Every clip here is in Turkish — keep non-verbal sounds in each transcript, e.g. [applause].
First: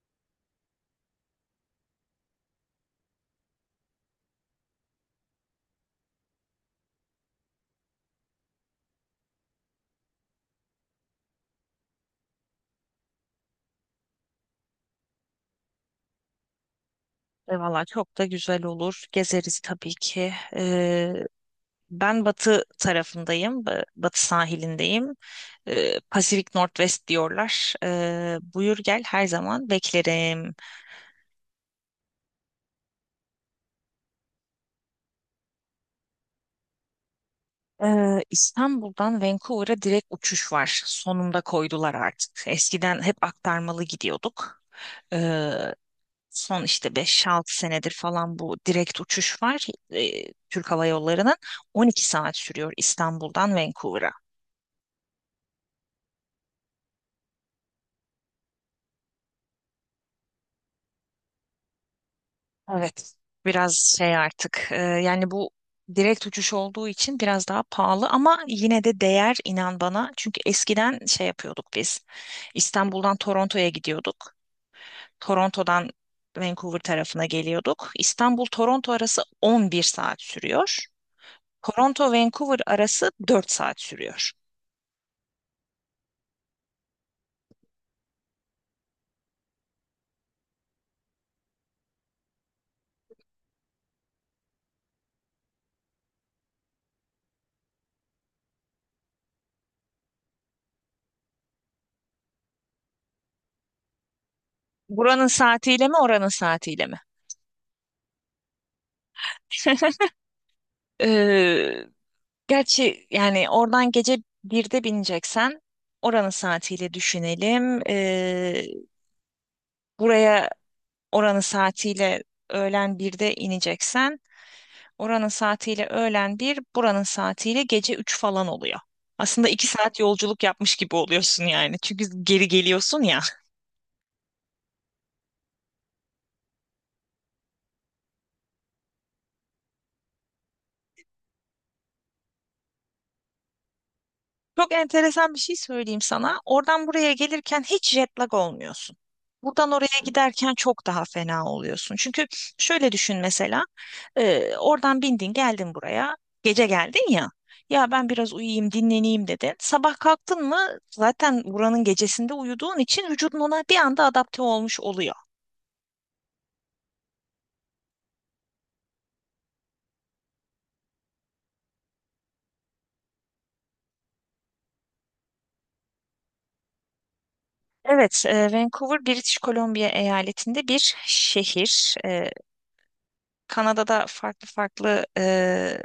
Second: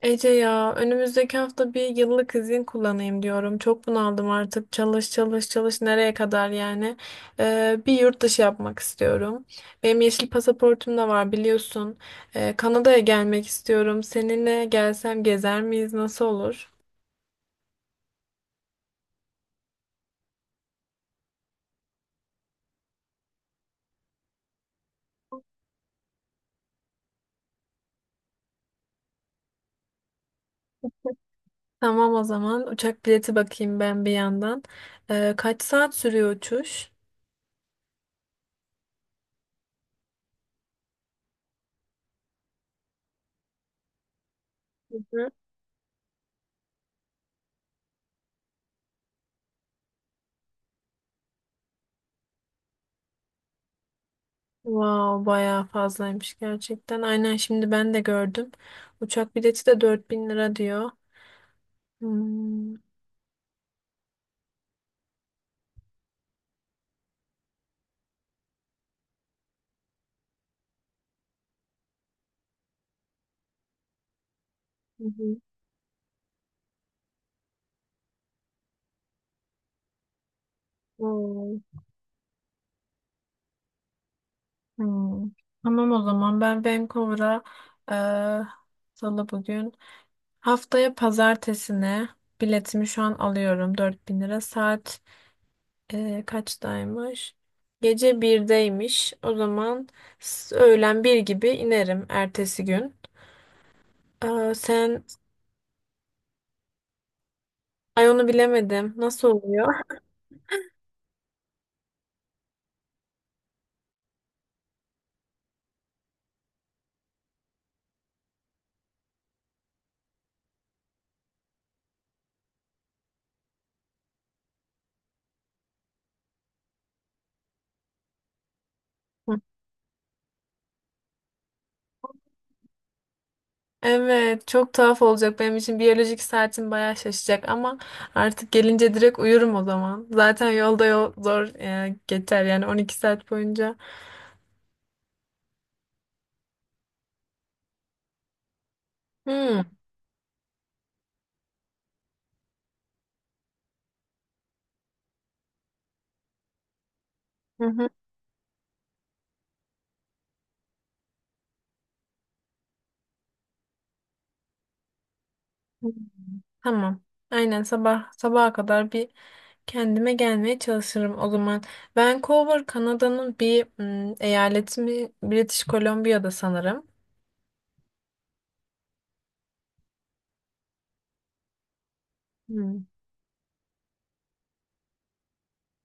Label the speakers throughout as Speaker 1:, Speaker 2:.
Speaker 1: Ece ya, önümüzdeki hafta bir yıllık izin kullanayım diyorum. Çok bunaldım artık. Çalış, çalış, çalış, nereye kadar yani. Bir yurt dışı yapmak istiyorum. Benim yeşil pasaportum da var, biliyorsun. Kanada'ya gelmek istiyorum. Seninle gelsem gezer miyiz? Nasıl olur?
Speaker 2: Valla çok da güzel olur. Gezeriz tabii ki. Ben batı tarafındayım. Batı sahilindeyim. Pacific Northwest diyorlar. Buyur gel, her zaman beklerim.
Speaker 1: Tamam, o zaman uçak bileti bakayım ben bir yandan. Kaç saat sürüyor uçuş?
Speaker 2: İstanbul'dan Vancouver'a direkt uçuş var. Sonunda koydular artık. Eskiden hep aktarmalı gidiyorduk.
Speaker 1: Hı hı.
Speaker 2: Ee, son işte 5-6 senedir falan bu direkt uçuş var. Türk Hava Yolları'nın 12 saat sürüyor İstanbul'dan Vancouver'a.
Speaker 1: Wow, bayağı fazlaymış gerçekten. Aynen, şimdi ben de gördüm. Uçak bileti de 4.000 lira diyor. Hmm,
Speaker 2: Evet, biraz şey artık yani bu direkt uçuş olduğu için biraz daha pahalı, ama yine de değer, inan bana. Çünkü eskiden şey yapıyorduk biz, İstanbul'dan Toronto'ya gidiyorduk.
Speaker 1: hı hı.
Speaker 2: Toronto'dan Vancouver tarafına geliyorduk. İstanbul-Toronto arası 11 saat sürüyor.
Speaker 1: Vay.
Speaker 2: Toronto-Vancouver arası 4 saat sürüyor.
Speaker 1: Hmm. Tamam, o zaman ben Vancouver'a eee salı bugün, haftaya pazartesine biletimi şu an alıyorum, 4.000 lira. Saat kaçtaymış? Gece 1'deymiş o zaman. Öğlen bir gibi inerim ertesi gün. Aa, sen…
Speaker 2: Buranın saatiyle mi, oranın saatiyle mi?
Speaker 1: Ay, onu bilemedim, nasıl oluyor?
Speaker 2: [laughs] Ee, Gerçi yani oradan gece birde bineceksen oranın saatiyle düşünelim. Buraya oranın saatiyle öğlen birde ineceksen, oranın saatiyle öğlen bir, buranın saatiyle gece 3 falan oluyor.
Speaker 1: Hı.
Speaker 2: Aslında 2 saat yolculuk yapmış gibi oluyorsun yani. Çünkü geri geliyorsun ya.
Speaker 1: Evet, çok tuhaf olacak benim için. Biyolojik saatim bayağı şaşacak ama artık gelince direkt uyurum o zaman. Zaten yolda yol zor geçer yani, 12 saat boyunca.
Speaker 2: Çok enteresan bir şey söyleyeyim sana. Oradan buraya gelirken hiç jet lag olmuyorsun.
Speaker 1: Hı.
Speaker 2: Buradan oraya giderken çok daha fena oluyorsun. Çünkü şöyle düşün, mesela, oradan bindin geldin buraya, gece geldin ya.
Speaker 1: Hı
Speaker 2: Ya ben biraz uyuyayım, dinleneyim dedin. Sabah kalktın mı, zaten buranın gecesinde uyuduğun için vücudun ona bir anda adapte olmuş oluyor.
Speaker 1: hı. Tamam. Aynen, sabah sabaha kadar bir kendime gelmeye çalışırım o zaman. Vancouver Kanada'nın bir eyaleti mi? British Columbia'da sanırım.
Speaker 2: Evet, Vancouver, British Columbia eyaletinde bir şehir.
Speaker 1: Hmm.
Speaker 2: Kanada'da farklı farklı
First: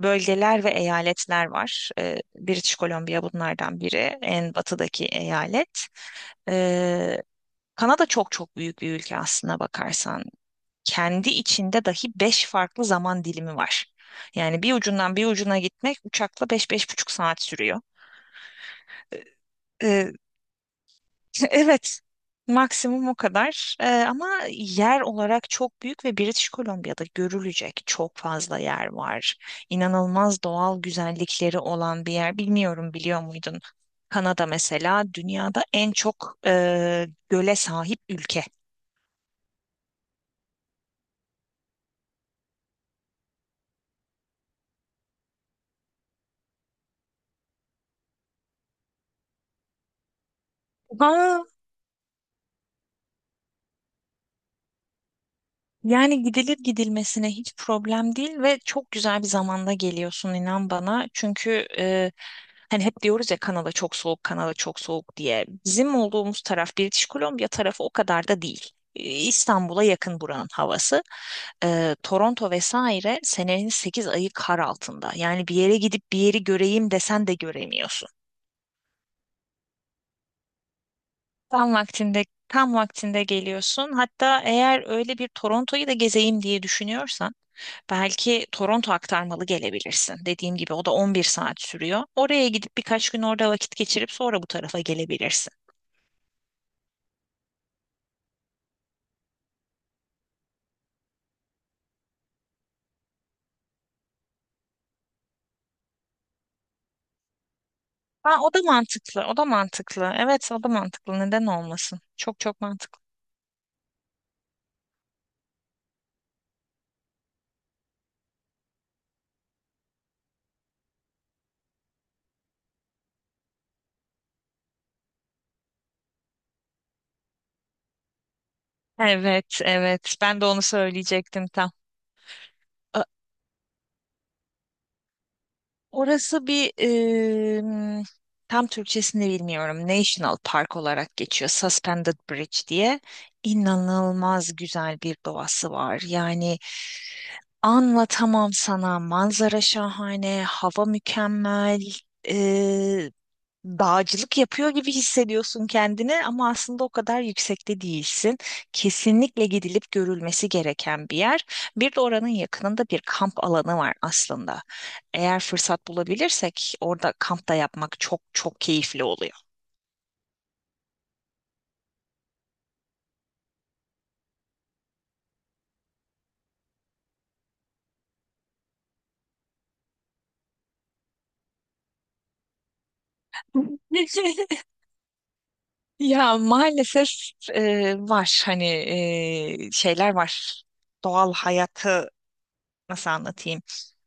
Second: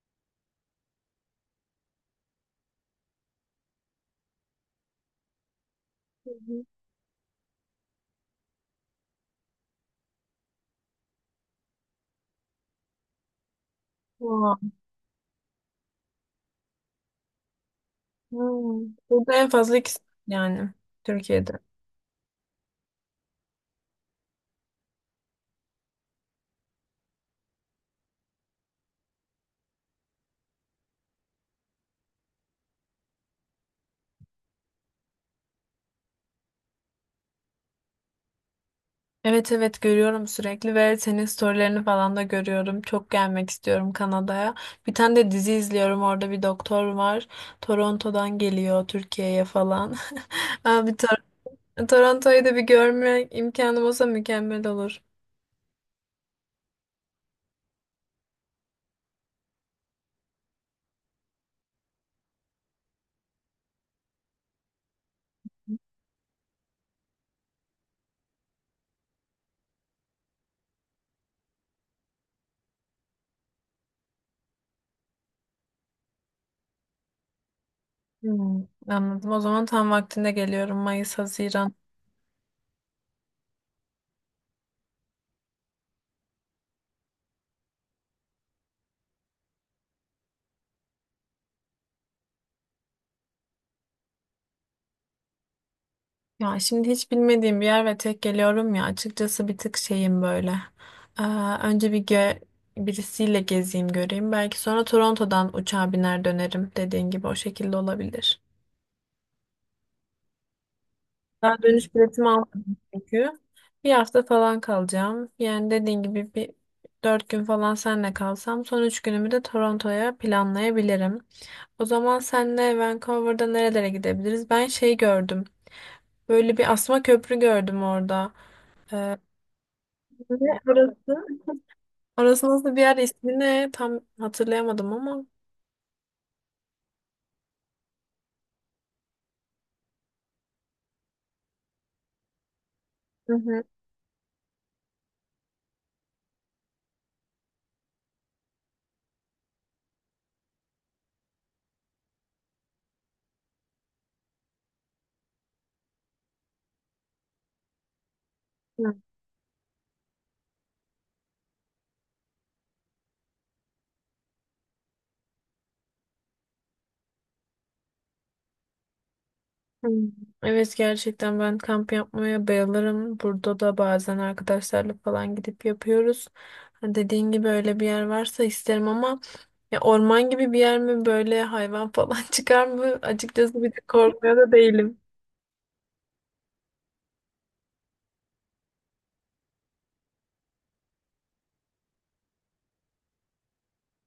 Speaker 2: bölgeler ve eyaletler var. British Columbia bunlardan biri, en batıdaki eyalet.
Speaker 1: Hı hı.
Speaker 2: E, Kanada çok çok büyük bir ülke, aslına bakarsan. Kendi içinde dahi 5 farklı zaman dilimi var.
Speaker 1: Aa,
Speaker 2: Yani bir ucundan bir ucuna gitmek uçakla beş, beş buçuk saat sürüyor.
Speaker 1: hmm. Burada en fazla ikisi, yani Türkiye'de.
Speaker 2: Evet, maksimum o kadar. Ama yer olarak çok büyük ve British Columbia'da görülecek çok fazla yer var. İnanılmaz doğal güzellikleri olan bir yer. Bilmiyorum, biliyor muydun? Kanada mesela dünyada en çok göle sahip ülke.
Speaker 1: Evet, evet, görüyorum sürekli ve senin storylerini falan da görüyorum. Çok gelmek istiyorum Kanada'ya. Bir tane de dizi izliyorum, orada bir doktor var. Toronto'dan geliyor Türkiye'ye falan. [laughs] Abi,
Speaker 2: Aa,
Speaker 1: Toronto'yu da bir görme imkanım olsa mükemmel olur.
Speaker 2: yani gidilir gidilmesine, hiç problem değil ve çok güzel bir zamanda geliyorsun, inan bana. Çünkü hani hep diyoruz ya, Kanada çok soğuk, Kanada çok soğuk diye. Bizim olduğumuz taraf, British Columbia tarafı, o kadar da değil. İstanbul'a yakın buranın havası. Toronto vesaire senenin 8 ayı kar altında. Yani bir yere gidip bir yeri göreyim desen de göremiyorsun.
Speaker 1: Hmm, anladım. O zaman tam vaktinde geliyorum, Mayıs, Haziran.
Speaker 2: Tam vaktinde, tam vaktinde geliyorsun. Hatta eğer öyle bir Toronto'yu da gezeyim diye düşünüyorsan, belki Toronto aktarmalı gelebilirsin. Dediğim gibi, o da 11 saat sürüyor. Oraya gidip birkaç gün orada vakit geçirip sonra bu tarafa gelebilirsin.
Speaker 1: Ya şimdi hiç bilmediğim bir yer ve tek geliyorum ya, açıkçası bir tık şeyim böyle. Ee, Önce birisiyle gezeyim, göreyim. Belki sonra Toronto'dan uçağa biner dönerim, dediğin gibi, o şekilde
Speaker 2: Ha,
Speaker 1: olabilir.
Speaker 2: o da mantıklı, o da mantıklı. Evet, o da mantıklı. Neden
Speaker 1: Daha dönüş
Speaker 2: olmasın?
Speaker 1: biletimi
Speaker 2: Çok çok
Speaker 1: almadım
Speaker 2: mantıklı.
Speaker 1: çünkü. Bir hafta falan kalacağım. Yani dediğin gibi bir 4 gün falan senle kalsam, son 3 günümü de Toronto'ya planlayabilirim. O zaman senle Vancouver'da nerelere gidebiliriz? Ben şey gördüm. Böyle bir asma köprü gördüm orada. Ee,
Speaker 2: Evet, evet. Ben de
Speaker 1: Ne
Speaker 2: onu
Speaker 1: orası?
Speaker 2: söyleyecektim tam.
Speaker 1: Orası nasıl bir yer,
Speaker 2: Ö-
Speaker 1: ismi ne? Tam hatırlayamadım ama.
Speaker 2: Orası bir tam Türkçesini bilmiyorum. National Park olarak geçiyor, Suspended Bridge diye.
Speaker 1: Hı
Speaker 2: İnanılmaz güzel bir doğası var. Yani anlatamam sana. Manzara şahane, hava mükemmel. Dağcılık yapıyor gibi hissediyorsun kendini, ama aslında o kadar yüksekte değilsin.
Speaker 1: hı.
Speaker 2: Kesinlikle gidilip görülmesi gereken bir yer. Bir de oranın yakınında bir kamp alanı var aslında. Eğer fırsat bulabilirsek, orada kamp da yapmak çok çok keyifli oluyor.
Speaker 1: Hmm. Evet, gerçekten ben kamp yapmaya bayılırım. Burada da bazen arkadaşlarla falan gidip yapıyoruz. Ha, dediğin gibi öyle bir yer varsa isterim ama ya, orman gibi bir yer mi? Böyle hayvan falan [laughs] çıkar mı? Açıkçası bir de korkmuyor da
Speaker 2: [laughs]
Speaker 1: değilim.
Speaker 2: Ya maalesef var hani, şeyler var. Doğal hayatı nasıl anlatayım?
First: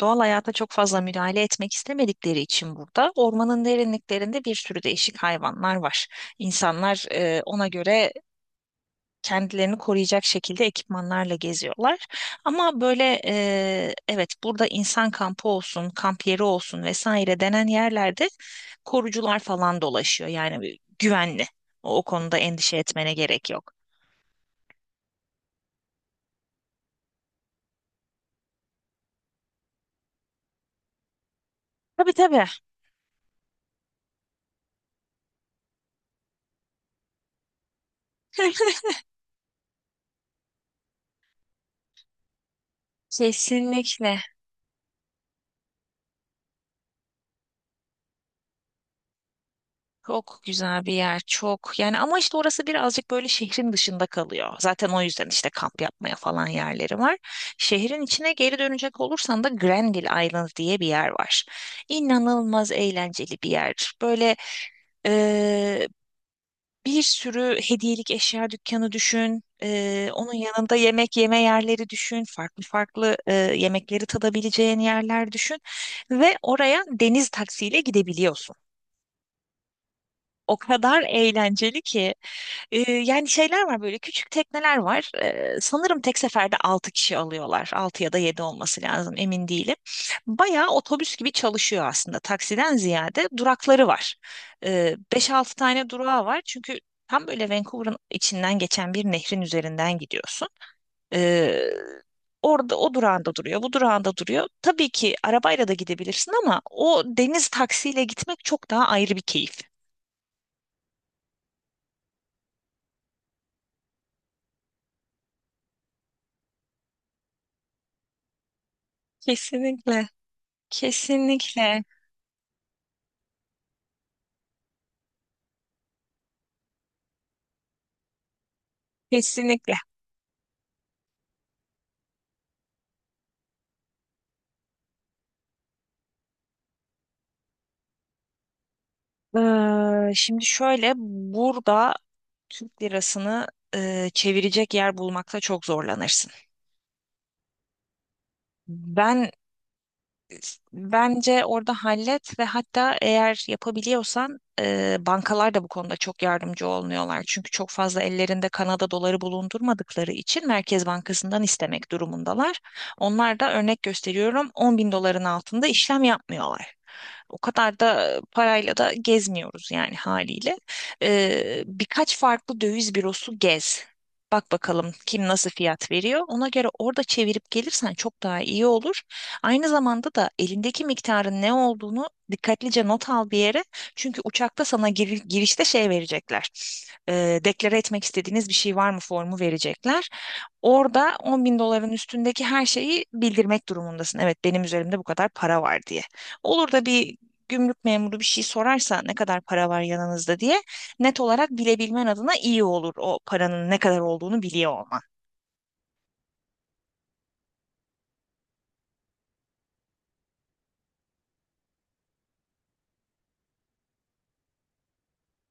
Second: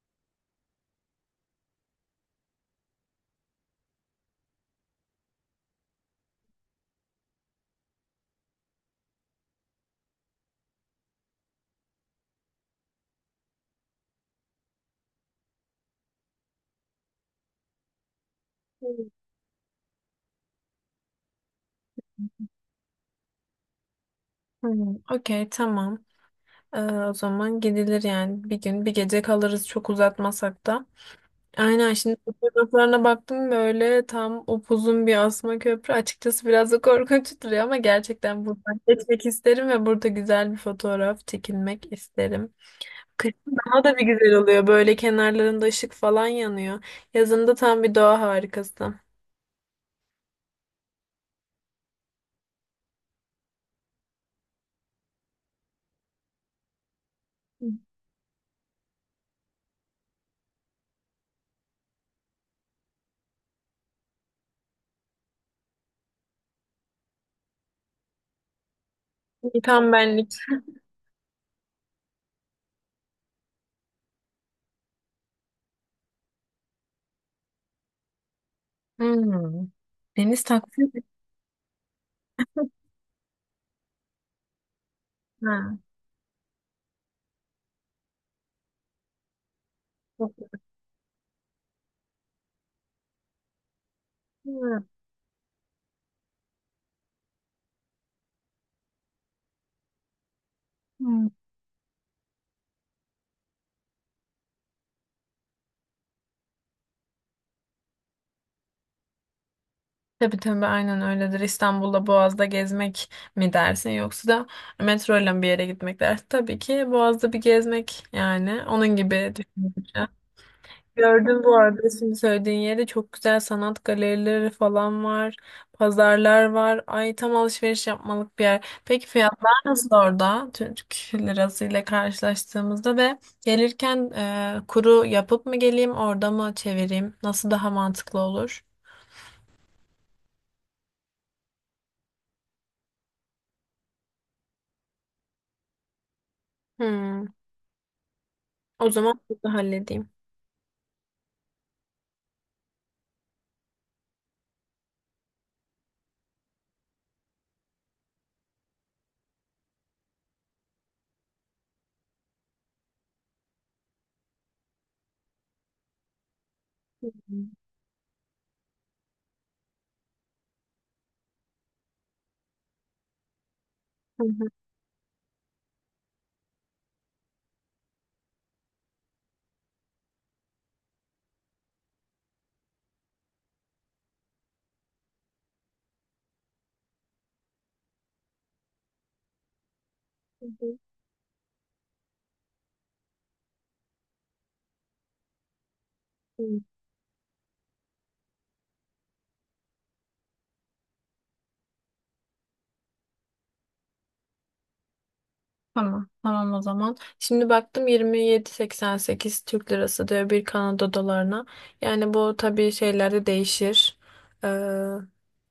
Speaker 2: Doğal hayata çok fazla müdahale etmek istemedikleri için burada ormanın derinliklerinde bir sürü değişik hayvanlar var. İnsanlar ona göre kendilerini koruyacak şekilde ekipmanlarla geziyorlar. Ama böyle, evet, burada insan kampı olsun, kamp yeri olsun vesaire denen yerlerde
Speaker 1: Hmm.
Speaker 2: korucular falan dolaşıyor. Yani güvenli. O konuda endişe etmene gerek yok.
Speaker 1: Hmm, okey, tamam. O zaman gidilir yani, bir gün bir gece kalırız, çok uzatmasak da. Aynen,
Speaker 2: Tabii,
Speaker 1: şimdi
Speaker 2: tabii.
Speaker 1: fotoğraflarına baktım, böyle tam upuzun bir asma köprü. Açıkçası biraz da [laughs] korkunç duruyor ama gerçekten
Speaker 2: [laughs]
Speaker 1: buradan geçmek isterim ve burada güzel bir fotoğraf çekilmek isterim. Kışın daha da bir
Speaker 2: Kesinlikle.
Speaker 1: güzel oluyor. Böyle kenarlarında ışık falan yanıyor. Yazında tam bir doğa harikası.
Speaker 2: Çok güzel bir yer, çok. Yani ama işte orası birazcık böyle şehrin dışında kalıyor. Zaten o yüzden işte kamp yapmaya falan yerleri var. Şehrin içine geri dönecek olursan da Granville Island diye bir yer var. İnanılmaz eğlenceli bir yer. Böyle Eee, bir sürü hediyelik eşya dükkanı düşün.
Speaker 1: Tam benlik.
Speaker 2: Onun yanında yemek yeme yerleri düşün. Farklı farklı yemekleri tadabileceğin yerler düşün. Ve oraya deniz taksiyle gidebiliyorsun,
Speaker 1: Hmm. Deniz
Speaker 2: o
Speaker 1: takvim.
Speaker 2: kadar eğlenceli ki. Yani şeyler var, böyle küçük tekneler var.
Speaker 1: Ha.
Speaker 2: Sanırım tek seferde 6 kişi alıyorlar. 6 ya da 7 olması lazım, emin değilim. Bayağı otobüs gibi çalışıyor aslında. Taksiden ziyade durakları var. 5-6 tane durağı var. Çünkü tam böyle Vancouver'ın içinden geçen bir nehrin üzerinden gidiyorsun.
Speaker 1: Hmm.
Speaker 2: Ee, Orada o durağında duruyor, bu durağında duruyor. Tabii ki arabayla da gidebilirsin, ama o deniz taksiyle gitmek çok daha ayrı bir keyif.
Speaker 1: Tabii, tabii, aynen öyledir. İstanbul'da Boğaz'da gezmek mi dersin, yoksa da metro ile bir yere gitmek dersin. Tabii ki Boğaz'da bir gezmek, yani onun gibi düşününce.
Speaker 2: Kesinlikle.
Speaker 1: Gördüm bu arada,
Speaker 2: Kesinlikle,
Speaker 1: şimdi söylediğin yerde çok güzel sanat galerileri falan var. Pazarlar var. Ay, tam alışveriş yapmalık bir yer. Peki fiyatlar
Speaker 2: kesinlikle.
Speaker 1: nasıl orada? Türk lirası ile karşılaştığımızda ve gelirken kuru yapıp mı geleyim, orada mı çevireyim? Nasıl daha mantıklı olur?
Speaker 2: Şimdi şöyle, burada Türk lirasını çevirecek yer bulmakta çok zorlanırsın.
Speaker 1: Hmm. O zaman
Speaker 2: Ben
Speaker 1: burada halledeyim.
Speaker 2: Bence orada hallet ve hatta eğer yapabiliyorsan, bankalar da bu konuda çok yardımcı olmuyorlar. Çünkü çok fazla ellerinde Kanada doları bulundurmadıkları için Merkez Bankası'ndan istemek durumundalar. Onlar da örnek gösteriyorum, 10 bin doların altında işlem yapmıyorlar.
Speaker 1: Hı hı,
Speaker 2: O kadar da parayla da gezmiyoruz yani, haliyle. Birkaç farklı döviz bürosu gez.
Speaker 1: hı
Speaker 2: Bak bakalım kim nasıl fiyat veriyor. Ona göre orada çevirip gelirsen çok daha iyi olur. Aynı zamanda da elindeki miktarın ne olduğunu dikkatlice not al bir yere. Çünkü uçakta sana girişte şey verecekler. Deklare etmek istediğiniz bir şey var mı formu verecekler.
Speaker 1: hı, hı,
Speaker 2: Orada 10 bin doların üstündeki her şeyi bildirmek durumundasın. Evet, benim üzerimde bu kadar para var diye.
Speaker 1: hı.
Speaker 2: Olur da bir gümrük memuru bir şey sorarsa, ne kadar para var yanınızda diye, net olarak bilebilmen adına iyi olur o paranın ne kadar olduğunu biliyor olman.
Speaker 1: Tamam. Tamam, o zaman. Şimdi baktım, 27,88 Türk lirası diyor bir Kanada dolarına. Yani bu tabii şeylerde değişir. Ee,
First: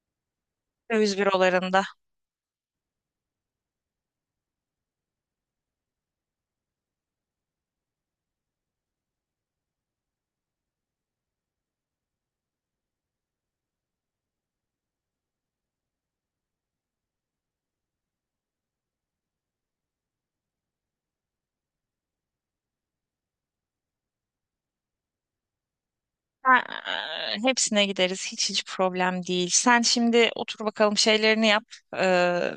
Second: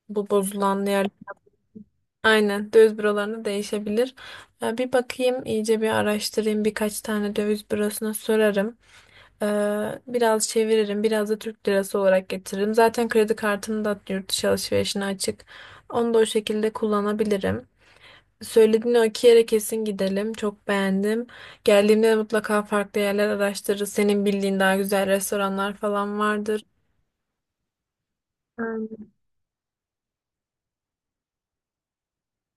Speaker 1: Bu bozulan yer.
Speaker 2: Döviz bürolarında.
Speaker 1: Aynen, döviz bürolarında değişebilir. Bir bakayım, iyice bir araştırayım, birkaç tane döviz bürosuna sorarım. Biraz çeviririm, biraz da Türk lirası olarak getiririm. Zaten kredi kartım da yurt dışı alışverişine açık. Onu da o şekilde kullanabilirim. Söylediğin o iki yere kesin gidelim, çok beğendim. Geldiğimde de mutlaka farklı yerler araştırırız. Senin bildiğin daha güzel restoranlar falan vardır.
Speaker 2: Ha, hepsine gideriz. Hiç hiç
Speaker 1: Aynen.
Speaker 2: problem değil. Sen şimdi otur bakalım, şeylerini yap. Ee,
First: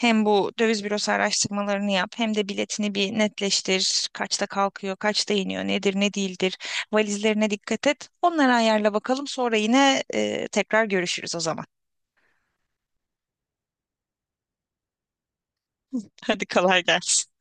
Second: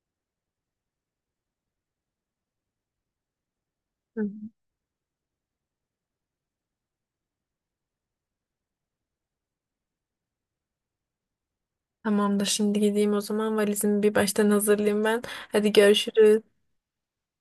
Speaker 2: hem bu döviz bürosu araştırmalarını yap, hem de biletini bir netleştir.
Speaker 1: Hı hı.
Speaker 2: Kaçta kalkıyor, kaçta iniyor, nedir, ne değildir. Valizlerine dikkat et. Onları ayarla bakalım. Sonra yine tekrar görüşürüz o zaman.
Speaker 1: Tamamdır. Şimdi gideyim o zaman. Valizimi bir baştan hazırlayayım ben. Hadi
Speaker 2: [laughs]
Speaker 1: görüşürüz.
Speaker 2: Hadi kolay gelsin.